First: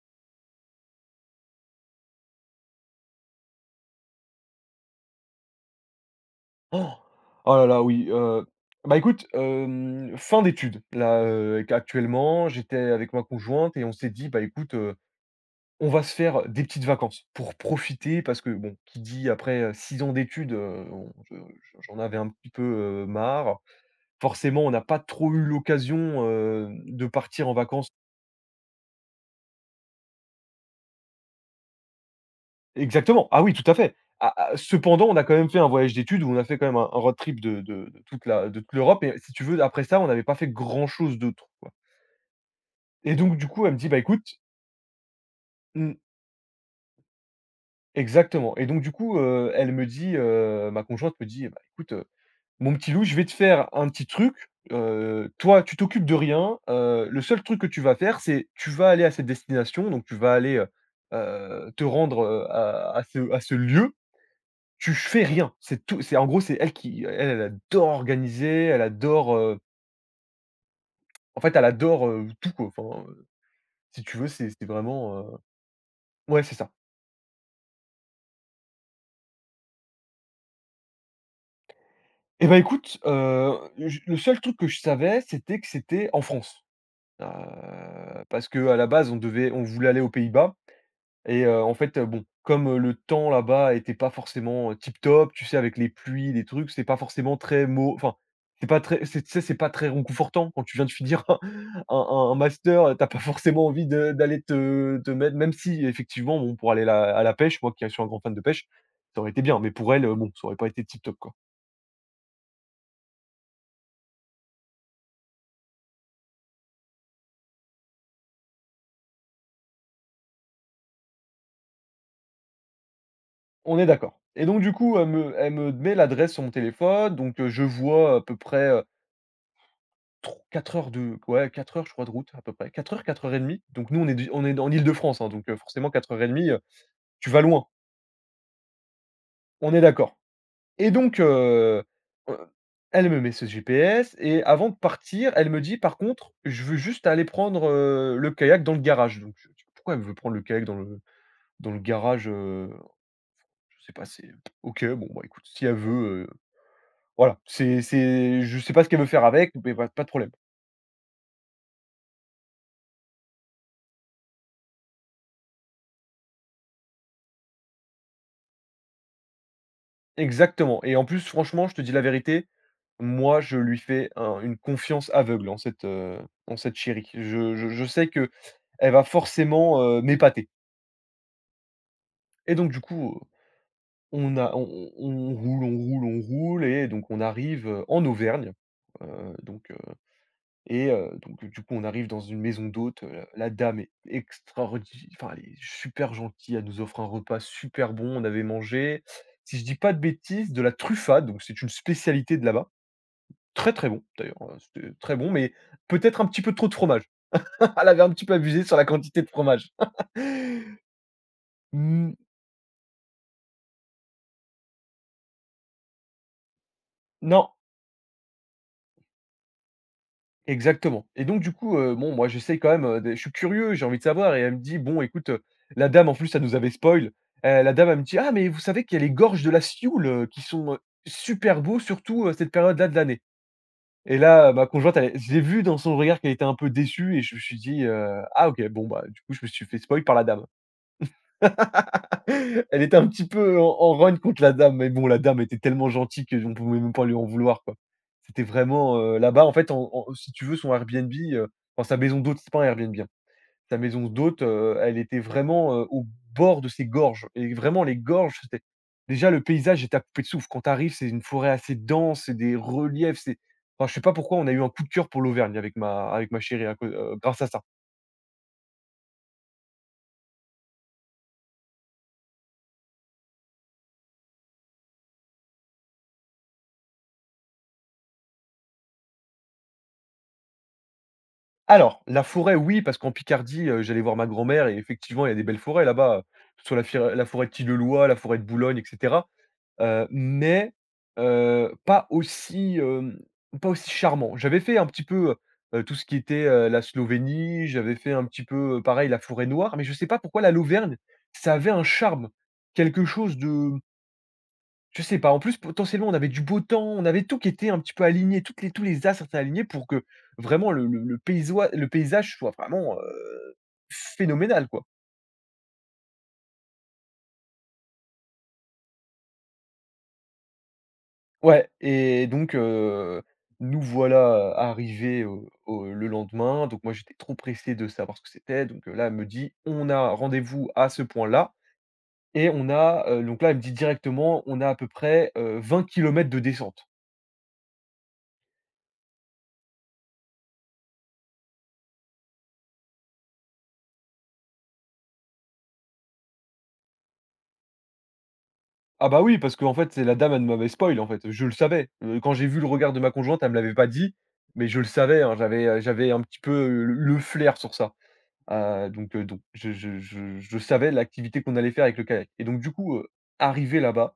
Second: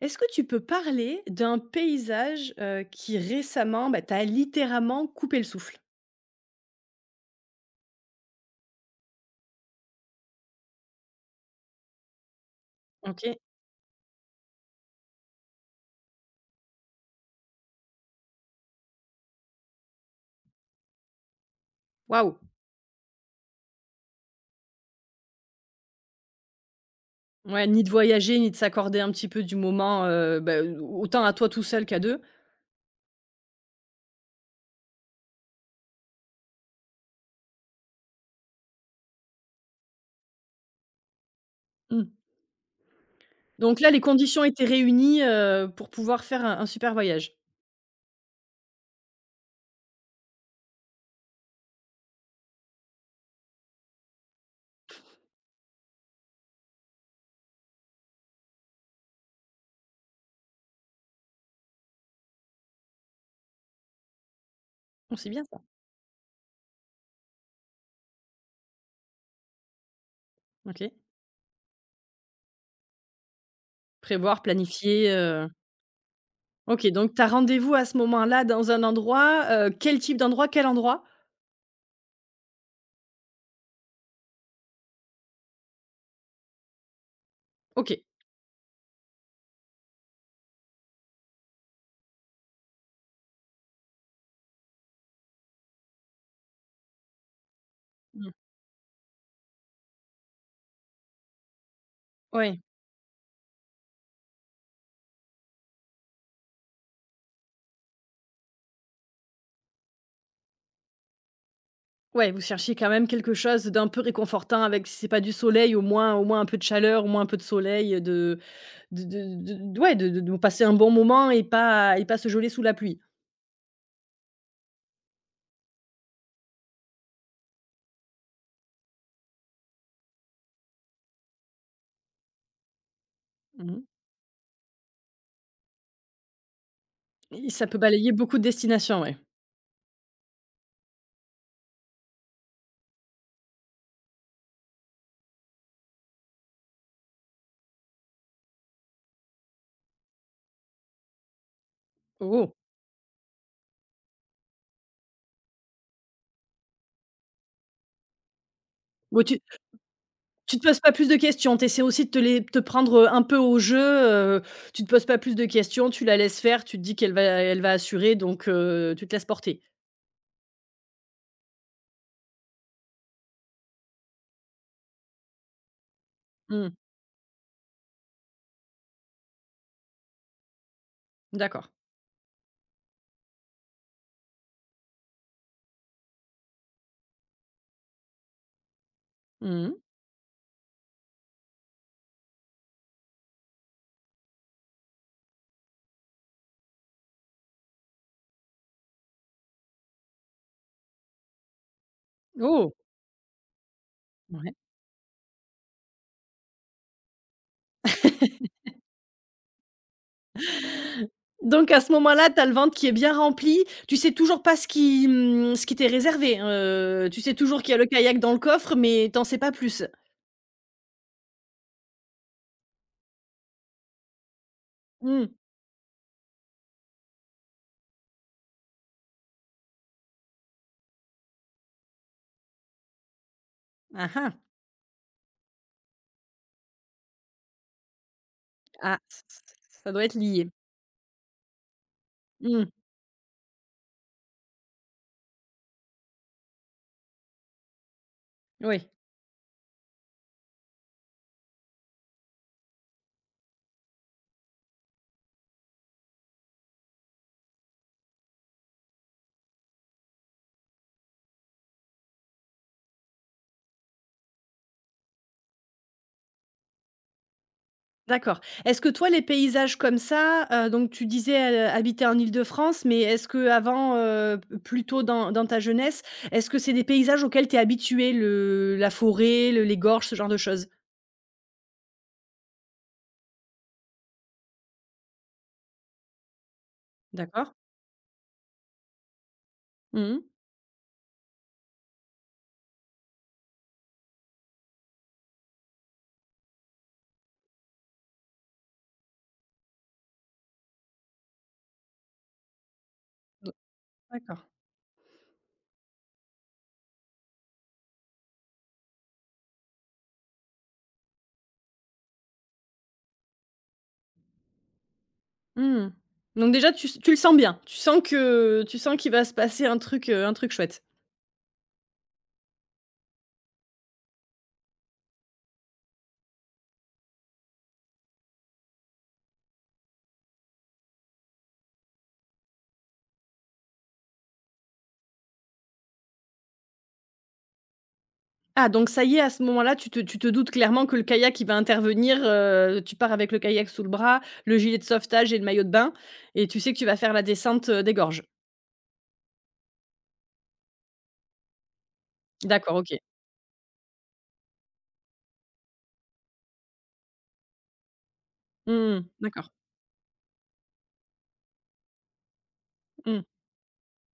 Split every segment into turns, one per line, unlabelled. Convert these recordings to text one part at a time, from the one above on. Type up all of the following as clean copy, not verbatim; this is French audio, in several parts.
Est-ce que tu peux parler d'un paysage, qui récemment, t'a littéralement coupé le souffle?
Oh, oh là là, oui, bah, écoute, fin d'études là, q actuellement, j'étais avec ma
OK.
conjointe et on s'est dit: «Bah, écoute, on va se faire des petites vacances pour profiter», parce que bon, qui dit après, 6 ans d'études, on je j'en avais un
Waouh!
petit peu, marre. Forcément, on n'a pas trop eu l'occasion, de partir en
Ouais, ni de
vacances.
voyager, ni de s'accorder un petit peu du moment, autant à toi tout seul qu'à 2.
Exactement, ah oui, tout à fait. A a Cependant, on a quand même fait un voyage d'études où on a fait quand même un road trip de toute l'Europe, et si tu veux, après ça, on n'avait pas fait grand chose d'autre.
Mmh.
Et donc du coup, elle me
Donc
dit:
là,
«Bah
les
écoute».
conditions étaient réunies, pour
Mmh.
pouvoir faire un super voyage.
Exactement. Et donc du coup, elle me dit, ma conjointe me dit: «Bah écoute, mon petit loup, je vais te faire un petit truc, toi tu t'occupes de rien, le seul truc que tu vas faire, c'est tu vas aller à cette destination, donc tu vas aller, te rendre, à ce lieu, tu
Oh,
fais
c'est bien
rien».
ça.
C'est tout, c'est en gros, c'est elle qui elle, elle adore organiser, elle adore,
OK.
en fait, elle adore, tout quoi. Enfin, si tu veux,
Prévoir,
c'est
planifier,
vraiment, ouais, c'est ça.
OK, donc tu as rendez-vous à ce moment-là dans un endroit, quel type d'endroit? Quel endroit?
Et ben écoute, j le seul truc que je savais, c'était que c'était en France. Heu,
OK.
Parce que à la base, on voulait aller aux Pays-Bas et en fait, bon, comme, le temps là-bas était pas forcément, tip top, tu sais, avec les pluies, les trucs, c'est pas forcément très mau enfin,
Mmh.
c'est pas très c'est tu sais, c'est pas très réconfortant quand tu viens de finir un
Ouais.
master, tu pas forcément envie de d'aller te mettre même si effectivement, bon, pour aller là à la pêche, moi qui suis un grand fan de pêche, ça aurait été bien, mais pour elle, bon, ça aurait pas été tip top, quoi.
Ouais, vous cherchiez quand même quelque chose d'un peu réconfortant avec, si c'est pas du soleil, au moins un peu de chaleur, au moins un peu de soleil, de de ouais, de de passer un bon moment et pas se geler sous la pluie.
On est d'accord et donc du coup, elle me met l'adresse sur mon téléphone, donc je vois à peu près, tro 4 heures de, ouais, 4 heures je crois, de route à peu près, 4 heures et demie.
Mmh,
Donc nous on est en Île-de-France, hein, donc forcément 4 heures et demie, tu vas
et ça
loin,
peut balayer beaucoup de destinations, ouais.
on est d'accord et donc heu, elle me met ce GPS et avant de partir, elle me dit: «Par contre, je veux juste aller prendre, le kayak dans le garage». Donc je dis: «Pourquoi elle veut prendre le kayak dans le garage?»
Oh!
Je sais pas, c'est OK, bon bah écoute, si elle veut, voilà, c'est je sais pas ce qu'elle veut
Bon,
faire
tu
avec, mais pas de problème.
tu te poses pas plus de questions, tu essaies aussi de te prendre, un peu au jeu, tu te poses pas plus de questions, tu la laisses faire, tu te dis qu'elle va assurer donc tu te laisses porter.
Exactement et en plus, franchement, je te dis la vérité, moi, je lui fais un une confiance aveugle en
Mmh,
cette chérie. Je sais que elle va forcément, m'épater
d'accord.
et donc du coup, on a on on roule, on roule, on roule et donc on arrive, en Auvergne, heu, donc
Mmh.
euh, et donc du coup, on arrive dans une maison d'hôte. La dame est extraordi enfin, elle est super gentille, elle nous offre un repas super bon, on avait mangé, si je dis pas de bêtises, de la truffade, donc c'est une spécialité de là-bas.
Oh!
Très, très bon d'ailleurs,
Ouais.
c'était très bon, mais peut-être un petit peu trop de fromage. Elle avait un petit peu abusé sur la quantité de fromage.
Donc à ce
Mmh,
moment-là, tu as le ventre qui est bien rempli. Tu sais toujours pas ce qui, mmh, ce qui t'est réservé, tu sais
non.
toujours qu'il y a le kayak dans le coffre, mais t'en sais pas plus.
Exactement et donc du coup, bon moi j'essaie quand même, de je suis curieux, j'ai envie de savoir et elle me dit: «Bon
Mmh.
écoute», la dame en plus ça nous avait spoil, la dame elle me dit: «Ah mais vous savez qu'il y a les gorges de la Sioule, qui sont, super beaux surtout, cette période-là de l'année»
Ah
et
ah.
là, ma conjointe elle j'ai vu dans son regard qu'elle était un peu déçue et je me suis dit, «Ah OK», bon
Ah,
bah
ç
du
ç
coup je me suis fait
Ça
spoil
doit être
par la dame.
lié. Mmh.
Elle était un petit peu en rogne contre la dame, mais bon, la dame était tellement gentille que on pouvait même pas lui en vouloir, quoi. C'était
Oui,
vraiment, là-bas, en fait, en en si tu veux, son Airbnb, enfin sa maison d'hôte, c'est pas un Airbnb, hein. Sa maison d'hôte, elle était vraiment, au bord de ces gorges et vraiment les gorges, c'était déjà le paysage était à couper le souffle. Quand tu arrives, c'est une forêt assez dense, c'est des reliefs, c'est enfin, je sais pas pourquoi on a eu un coup de cœur pour l'Auvergne avec ma chérie à cau grâce à ça.
d'accord. Est-ce que toi, les paysages comme ça, donc tu disais, habiter en Île-de-France, mais est-ce que avant, p plutôt dans ta jeunesse, est-ce que c'est des paysages auxquels tu es habitué? Le La forêt, le les gorges, ce genre de choses?
Alors, la forêt, oui, parce qu'en Picardie, j'allais voir ma grand-mère et effectivement, il y a des belles forêts là-bas, que ce soit la forêt de
D'accord.
Tilleloy, la forêt de Boulogne et cetera. Heu,
Mmh.
mais, pas aussi, pas aussi charmant. J'avais fait un petit peu, tout ce qui était, la Slovénie, j'avais fait un petit peu, pareil la forêt noire, mais je sais pas pourquoi la l'Auvergne, ça avait un charme, quelque chose de
D'accord.
je sais pas. En plus, potentiellement, on avait du beau temps, on avait tout qui était un petit peu aligné, toutes les tous les astres étaient alignés pour que vraiment le paysage soit vraiment, phénoménal, quoi.
Mmh. Donc déjà tu le sens bien? Tu sens que tu sens qu'il va se passer un truc chouette?
Ouais et donc nous voilà arrivés au au le lendemain. Donc moi, j'étais trop pressé de savoir ce que c'était. Donc là, elle me dit: «On a rendez-vous à ce point-là» et on a, donc là, elle me dit directement: «On a à peu près, 20 kilomètres de descente».
Ah donc ça y est, à ce moment-là, tu te doutes clairement que le kayak, il va intervenir, tu pars avec le kayak sous le bras, le gilet de sauvetage et le maillot de bain et tu sais que tu vas faire la descente, des gorges?
Ah bah oui, parce qu'en fait, c'est la dame, elle m'avait spoil, en fait. Je le savais. Quand j'ai vu le
D'accord,
regard
OK.
de ma conjointe, elle me l'avait pas dit, mais je le savais, hein. J'avais, j'avais un petit peu, le flair sur ça.
Mmh.
Donc
D'accord.
je savais l'activité qu'on allait faire avec le kayak et donc du coup,
Mmh.
arrivé là-bas,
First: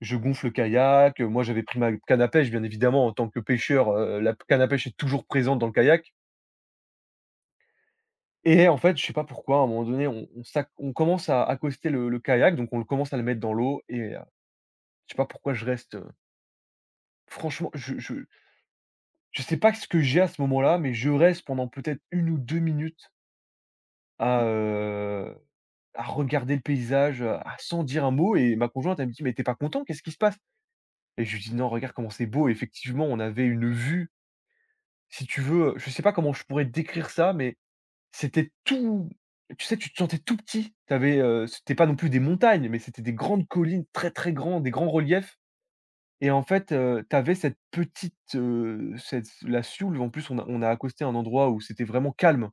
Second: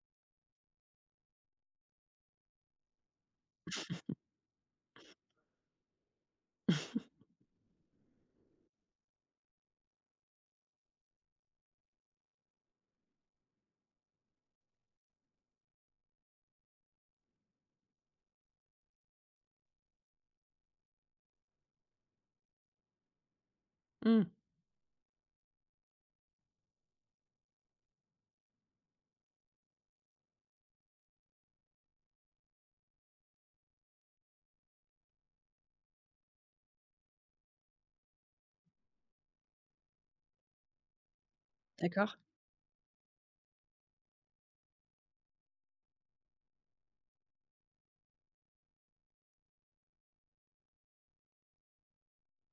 je gonfle le kayak, moi, j'avais pris ma canne à pêche, bien évidemment, en tant que pêcheur, la canne à pêche est toujours présente dans le kayak et en fait, je sais pas pourquoi, à un moment donné, on commence à accoster le kayak, donc on le commence à le mettre dans l'eau et je sais pas pourquoi je reste, franchement, je sais pas ce que j'ai à ce moment-là, mais je reste pendant peut-être une ou 2 minutes
Mmh.
à, heu, à regarder le paysage, à sans dire un mot et ma conjointe, elle me dit: «Mais t'es pas content? Qu'est-ce qui se passe?» et je lui dis: «Non, regarde comment c'est beau» et effectivement, on avait une vue, si tu veux, je sais pas comment je pourrais décrire ça, mais c'était tout tu sais, tu te sentais tout petit. C'était pas non plus
D'accord.
des montagnes, mais c'était des grandes collines très, très grandes, des grands reliefs. Et en fait, tu cette petite, cette la Sioule, en plus, on a accosté un endroit où c'était vraiment calme,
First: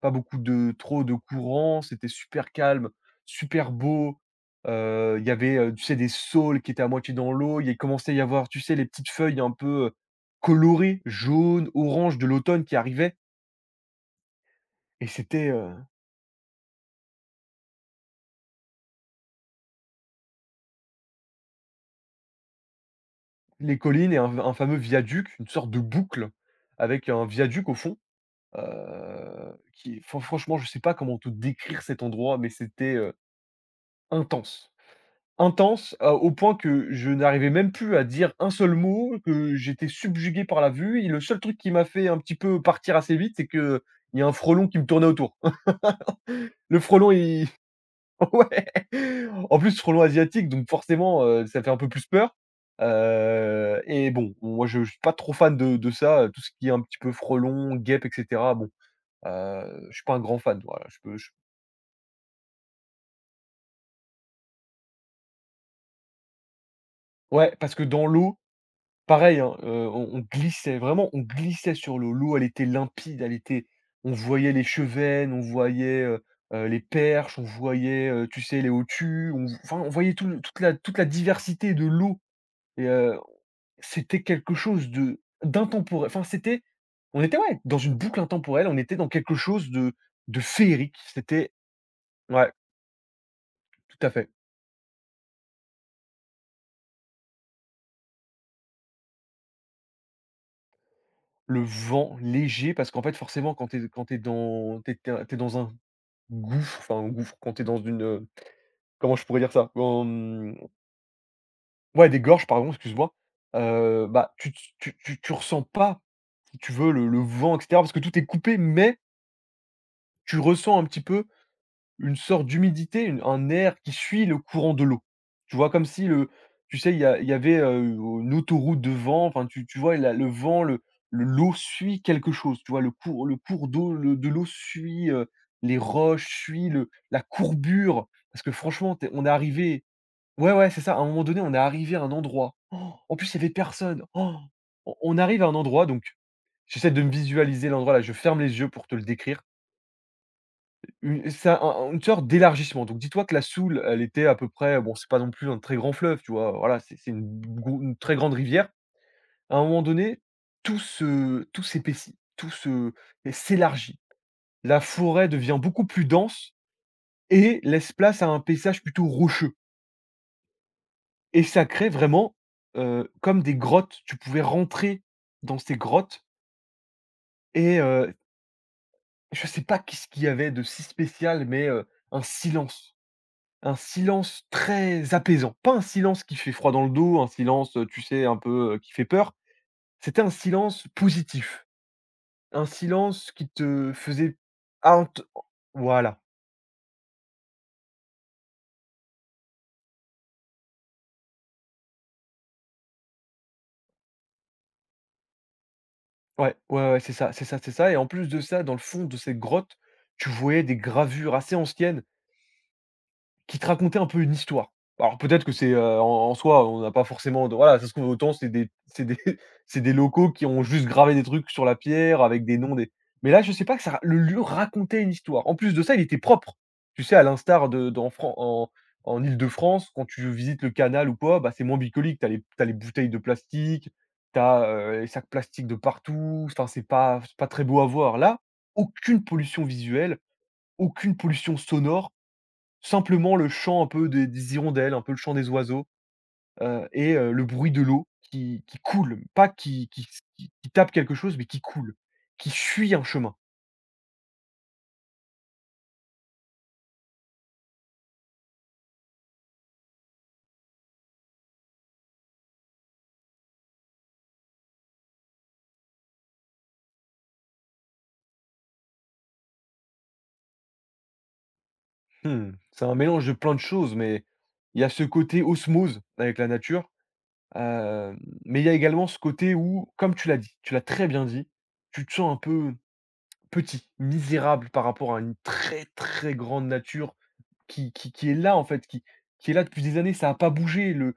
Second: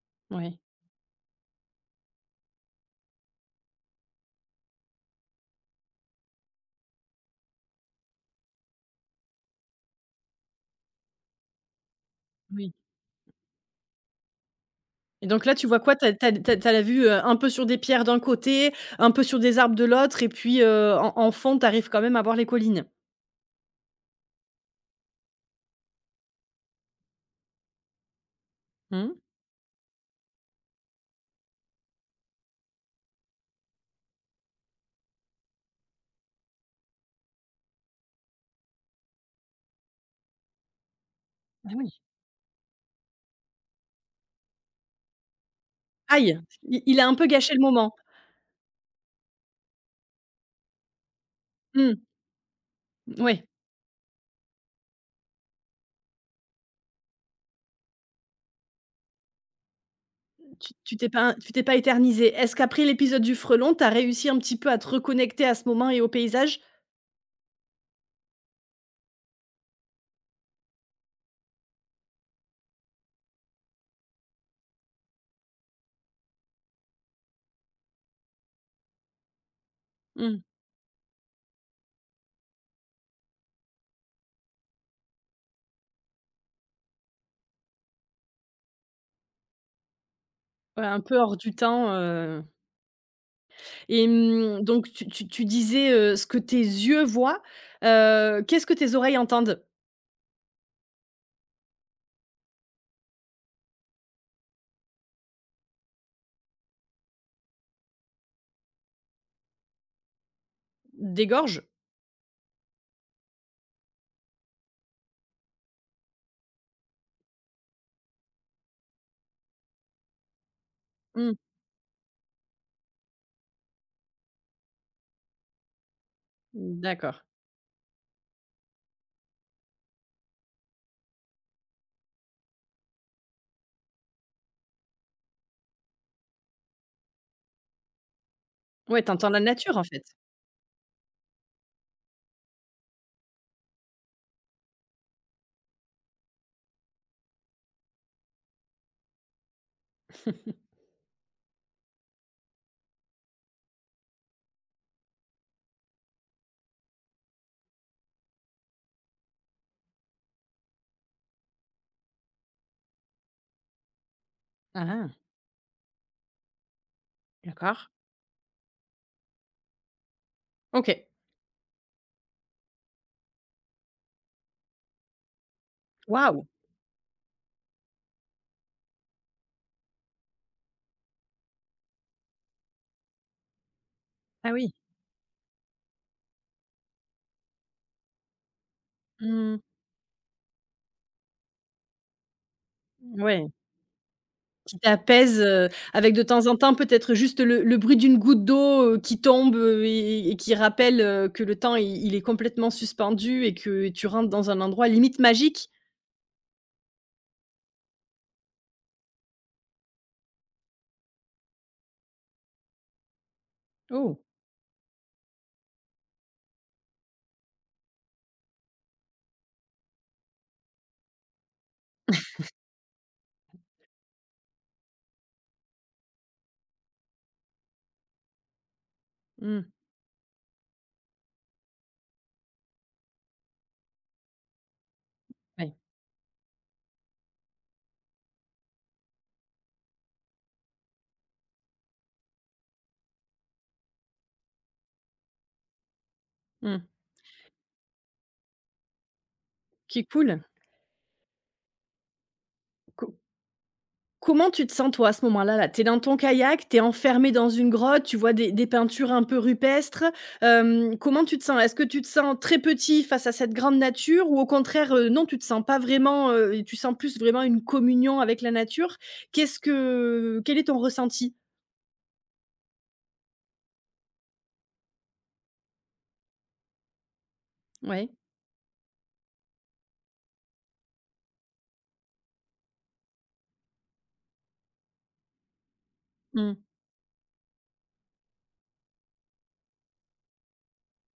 pas beaucoup
Oui.
de trop de courant, c'était super calme, super beau. Il y avait, tu sais, des saules qui étaient à moitié dans l'eau, il commençait à y avoir, tu sais, les petites feuilles un peu, colorées, jaunes, oranges de l'automne
Oui
qui arrivaient et
et donc
c'était,
là, tu vois quoi? T'as t'as t'as as la vue, un peu sur des pierres d'un côté, un peu sur des arbres de l'autre et puis, en en fond, t'arrives quand même à voir les collines?
les collines et un fameux viaduc, une sorte de boucle avec un viaduc au fond.
Mmh.
Qui fran Franchement, je sais pas comment te décrire cet endroit, mais c'était, intense. Intense à au point que je n'arrivais même plus à dire un seul mot, que j'étais subjugué par la vue et le seul truc
Ah
qui m'a
oui.
fait un petit peu partir assez vite, c'est que il y a un frelon qui me tournait autour.
Aïe!
Le
I il a
frelon,
un peu
il
gâché le moment.
ouais, en plus frelon asiatique, donc forcément, ça fait un peu
Mmh.
plus peur.
Ouais.
Et bon, moi je suis pas trop fan de ça, tout ce qui est un petit peu frelon, guêpe et cetera, bon, je suis pas un grand fan,
Tu
voilà,
tu
je
T'es
peux je.
pas tu t'es pas éternisée. Est-ce qu'après l'épisode du frelon, tu as réussi un petit peu à te reconnecter à ce moment et au paysage?
Ouais, parce que dans l'eau, pareil, hein, on glissait, vraiment, on glissait sur l'eau. L'eau, elle était limpide, elle était on voyait les chevennes, on voyait, les perches, on voyait, tu sais, les hautues, on enfin, on voyait
Mmh.
toute la diversité de l'eau et c'était quelque chose de d'intemporel. Enfin, c'était on était, ouais, dans une boucle intemporelle, on était dans quelque chose de
Ouais,
féerique.
un peu hors
C'était
du temps, heu.
ouais, tout
Et
à fait.
mmh, donc tu disais, ce que tes yeux voient, qu'est-ce que tes oreilles entendent?
Le vent léger parce qu'en fait, forcément, quand tu es quand t'es dans t'es t'es dans un gouffre, enfin un gouffre, quand tu es dans une, comment je pourrais dire ça?
Des gorges?
Ouais, des gorges, pardon, excuse-moi, bah, tu ressens pas, si tu veux, le vent et cetera parce que tout est coupé, mais tu ressens un petit peu
Mmh.
une sorte d'humidité, une un air qui suit le courant de l'eau. Tu vois? Comme si le tu sais, il y a
D'accord.
il y avait, une autoroute de vent, enfin, tu vois? La le vent, le l'eau suit quelque chose, tu vois? Le cours d'eau le de l'eau suit, les roches, suit le la courbure. Parce que franchement,
Ouais,
tu
tu
on
entends
est
la nature,
arrivé.
en fait?
Ouais, ouais, c'est ça. À un moment donné, on est arrivé à un endroit. Oh, en plus, il y avait personne. Oh, on arrive à un endroit, donc j'essaie de me visualiser l'endroit là, je ferme les yeux pour te le décrire. Une c'est un une sorte d'élargissement. Donc dis-toi que la Soule, elle était à peu près bon, c'est pas non plus un très grand fleuve, tu vois? Voilà, c'est une très grande rivière. À un moment donné, tout s'épaissit, tout se et s'élargit. La
Ah ah,
forêt devient beaucoup plus dense et
d'accord.
laisse place à un paysage plutôt rocheux
OK.
et ça crée vraiment, comme des grottes. Tu pouvais rentrer dans ces grottes
Waouh!
et je sais pas qu'est-ce qu'il y avait de si spécial, mais un silence. Un silence
Ah oui.
très apaisant. Pas un silence qui fait froid dans le dos, un silence, tu sais, un peu, qui fait peur.
Mmh.
C'était un silence positif, un silence qui
Ouais.
te faisait
Qui
int
t'apaise, avec
voilà.
de temps en temps peut-être juste le bruit d'une goutte d'eau, qui tombe, et qui rappelle, que le temps, il est complètement suspendu et que tu rentres dans un endroit limite magique.
Ouais, ouais, ouais, c'est ça, c'est ça, c'est ça, et en plus de ça, dans le fond de cette grotte, tu voyais des gravures assez anciennes. Qui te racontait un
Oh!
peu une histoire. Alors peut-être que c'est, en en soi, on n'a pas forcément de voilà, ça se trouve, autant c'est des c'est des locaux qui ont juste gravé des trucs sur la pierre avec des noms des mais là je sais pas que ça ra le lieu racontait une histoire. En plus de ça, il était propre. Tu sais, à l'instar de d'en Fran en en
Mmh,
Île-de-France, quand tu visites le canal ou quoi, bah, c'est moins bucolique. T'as les bouteilles de plastique, t'as as, les sacs plastiques
ouais,
de partout, enfin c'est pas très beau à voir. Là, aucune pollution visuelle, aucune pollution sonore. Simplement le chant un peu des hirondelles, un peu le chant des oiseaux,
mmh.
et le bruit de l'eau qui coule, pas qui
Qui est
qui
cool.
qui tape quelque chose, mais qui coule, qui suit un chemin.
Comment tu te sens toi à ce moment-là là? Tu, dans ton kayak, t'es enfermé dans une grotte, tu vois des peintures un peu rupestres, hem, comment tu te sens? Est-ce que tu te sens très petit face à cette grande nature ou au contraire, non tu te sens pas vraiment, heu, et tu sens plus vraiment une communion avec la nature? Qu'est-ce que quel est ton ressenti?
Mmh, c'est un mélange de plein de choses, mais il y a ce côté osmose avec la nature,
Ouais.
hem, mais il y a également ce côté où, comme tu l'as dit, tu l'as très bien dit, tu te sens un peu petit, misérable par rapport à une très, très
Mmh.
grande nature qui est là, en fait, qui est là depuis des années, ça a pas bougé. Le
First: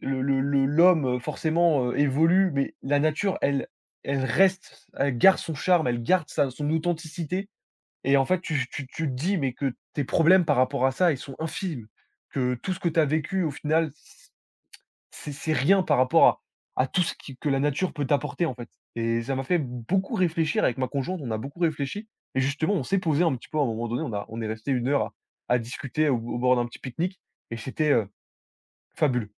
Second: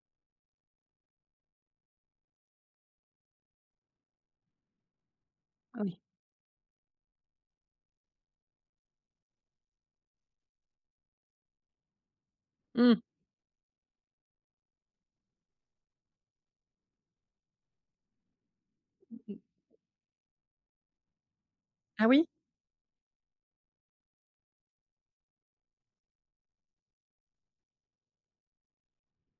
le le le l'homme, forcément, évolue, mais la nature, elle elle reste, elle garde son
Ah
charme,
oui.
elle garde sa son authenticité et en fait, tu te dis mais que tes problèmes par rapport à ça, ils sont infimes, que tout ce que
Mmh.
tu as vécu au final, c'est rien par rapport à tout ce qui que la nature peut t'apporter, en fait, et ça m'a fait beaucoup réfléchir avec ma conjointe, on a beaucoup
Ah
réfléchi
oui?
et justement, on s'est posé un petit peu à un moment donné, on a on est resté une heure à discuter au au bord d'un petit pique-nique et c'était, fabuleux.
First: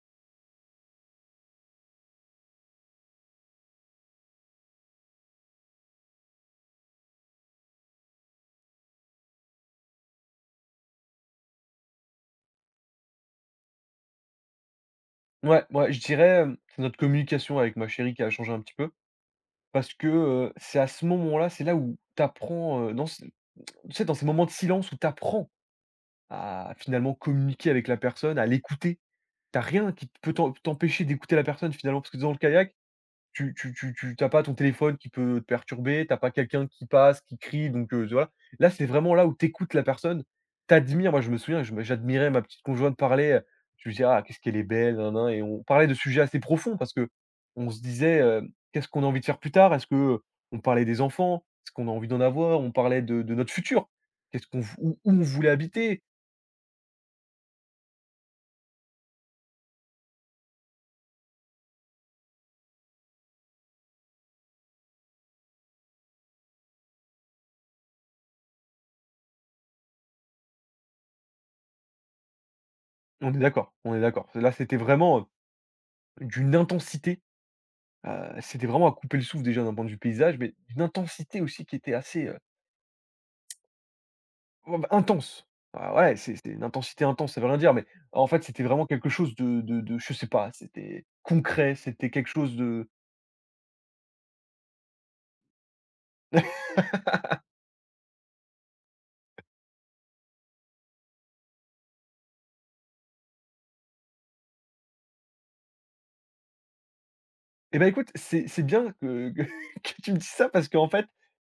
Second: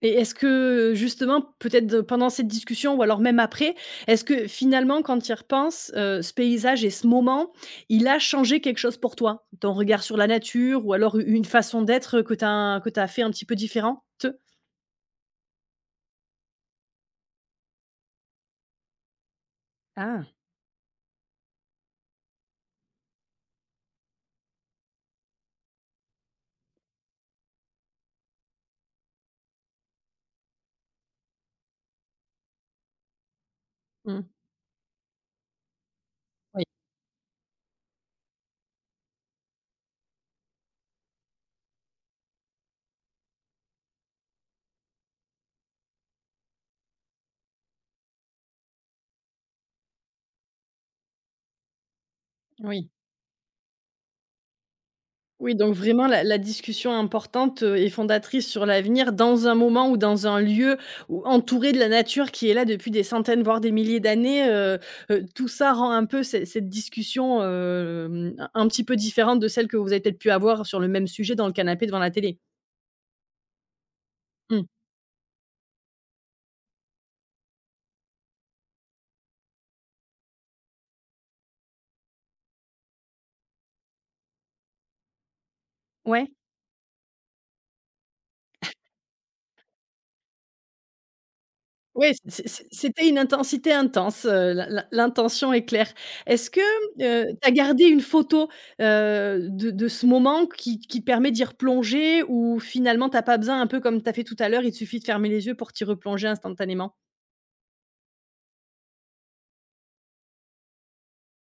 Et est-ce que, justement, peut-être de pendant cette discussion ou alors même après, est-ce que finalement quand tu y repenses, ce paysage et ce moment, il a changé quelque chose pour toi? Ton regard sur la nature ou alors une façon d'être, que tu as que tu fait un petit peu différente?
Ouais, ouais, je dirais, c'est notre communication avec ma chérie qui a changé un petit peu parce que,
Ah!
c'est à ce moment-là, c'est là où tu apprends, dans ce tu sais, dans ces moments de silence où tu apprends à finalement communiquer avec la personne, à l'écouter. T'as rien qui peut t'empêcher d'écouter la personne finalement parce que dans le kayak, tu
Mmh.
t'as pas ton téléphone qui peut te perturber, t'as pas
Oui,
quelqu'un qui passe, qui crie, donc tu là, c'est vraiment là où t'écoutes la personne, t'admires moi je me souviens, je me j'admirais ma petite conjointe parler, je me disais: «Ah, qu'est-ce qu'elle est belle, nin nin» et on parlait de sujets assez profonds parce que on se disait, hem: «Qu'est-ce qu'on a envie de faire plus tard?» Est-ce que, on parlait des enfants, est-ce qu'on a envie d'en avoir? On
oui.
parlait de notre futur. Qu'est-ce qu'on vou où on voulait
Oui, donc
habiter?
vraiment la la discussion importante, heu, et fondatrice sur l'avenir dans un moment ou dans un lieu où entouré de la nature qui est là depuis des centaines, voire des milliers d'années, tout ça rend un peu cette discussion, hem, un petit peu différente de celle que vous avez peut-être pu avoir sur le même sujet dans le canapé devant la télé?
On est d'accord, on est d'accord. Là,
Mmh.
c'était vraiment, d'une intensité c'était vraiment à couper le souffle déjà d'un point de vue paysage, mais une intensité aussi qui était assez, oh bah, intense. Ah ouais,
Ouais.
c'est une intensité intense, ça veut rien dire, mais en fait, c'était vraiment quelque chose de de je sais pas, c'était concret, c'était
Oui,
quelque chose de
c'était une intensité intense, l'intention est claire. Est-ce que, tu as gardé une photo, de ce moment qui te permet d'y replonger ou finalement t'as pas besoin, un peu comme tu as fait tout à l'heure, il te suffit de fermer les yeux pour t'y replonger instantanément?
Eh ben, écoute, c'est bien que que tu me dises ça parce qu'en fait,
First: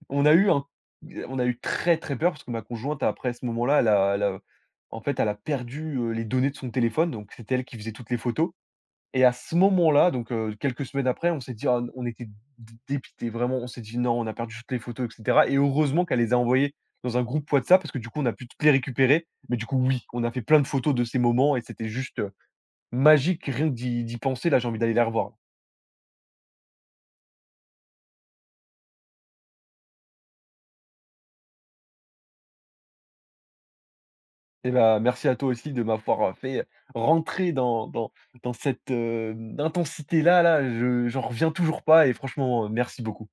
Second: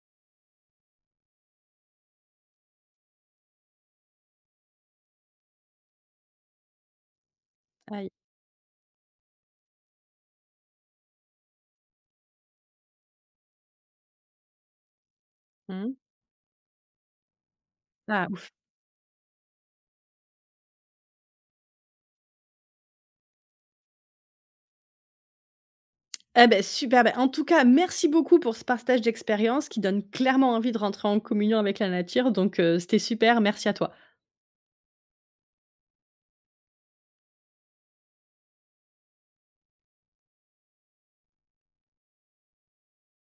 on a eu un on a eu très, très peur parce que ma conjointe après ce moment-là, elle a en fait, elle a perdu, les données de son téléphone, donc c'était elle qui faisait toutes
Aïe.
les photos. Et à ce moment-là, donc quelques semaines après, on s'est dit: «Ah», on était dé dépités, vraiment, on s'est dit: «Non, on a perdu toutes les photos» et cetera, et
Mmh.
heureusement qu'elle les a envoyées dans un groupe WhatsApp parce que, du coup, on
Ah,
a pu
ouf.
toutes les récupérer. Mais du coup, oui, on a fait plein de photos de ces moments et c'était juste, magique rien que d'y d'y penser. Là, j'ai envie d'aller les revoir.
Eh beh, super, bah, en tout cas, merci beaucoup pour ce partage d'expérience qui donne clairement envie de rentrer en communion avec la nature donc c'était super, merci à toi.
Et bah, merci à toi aussi de m'avoir, fait, rentrer dans dans cette, intensité-là, là. Je J'en reviens toujours pas et franchement, merci beaucoup.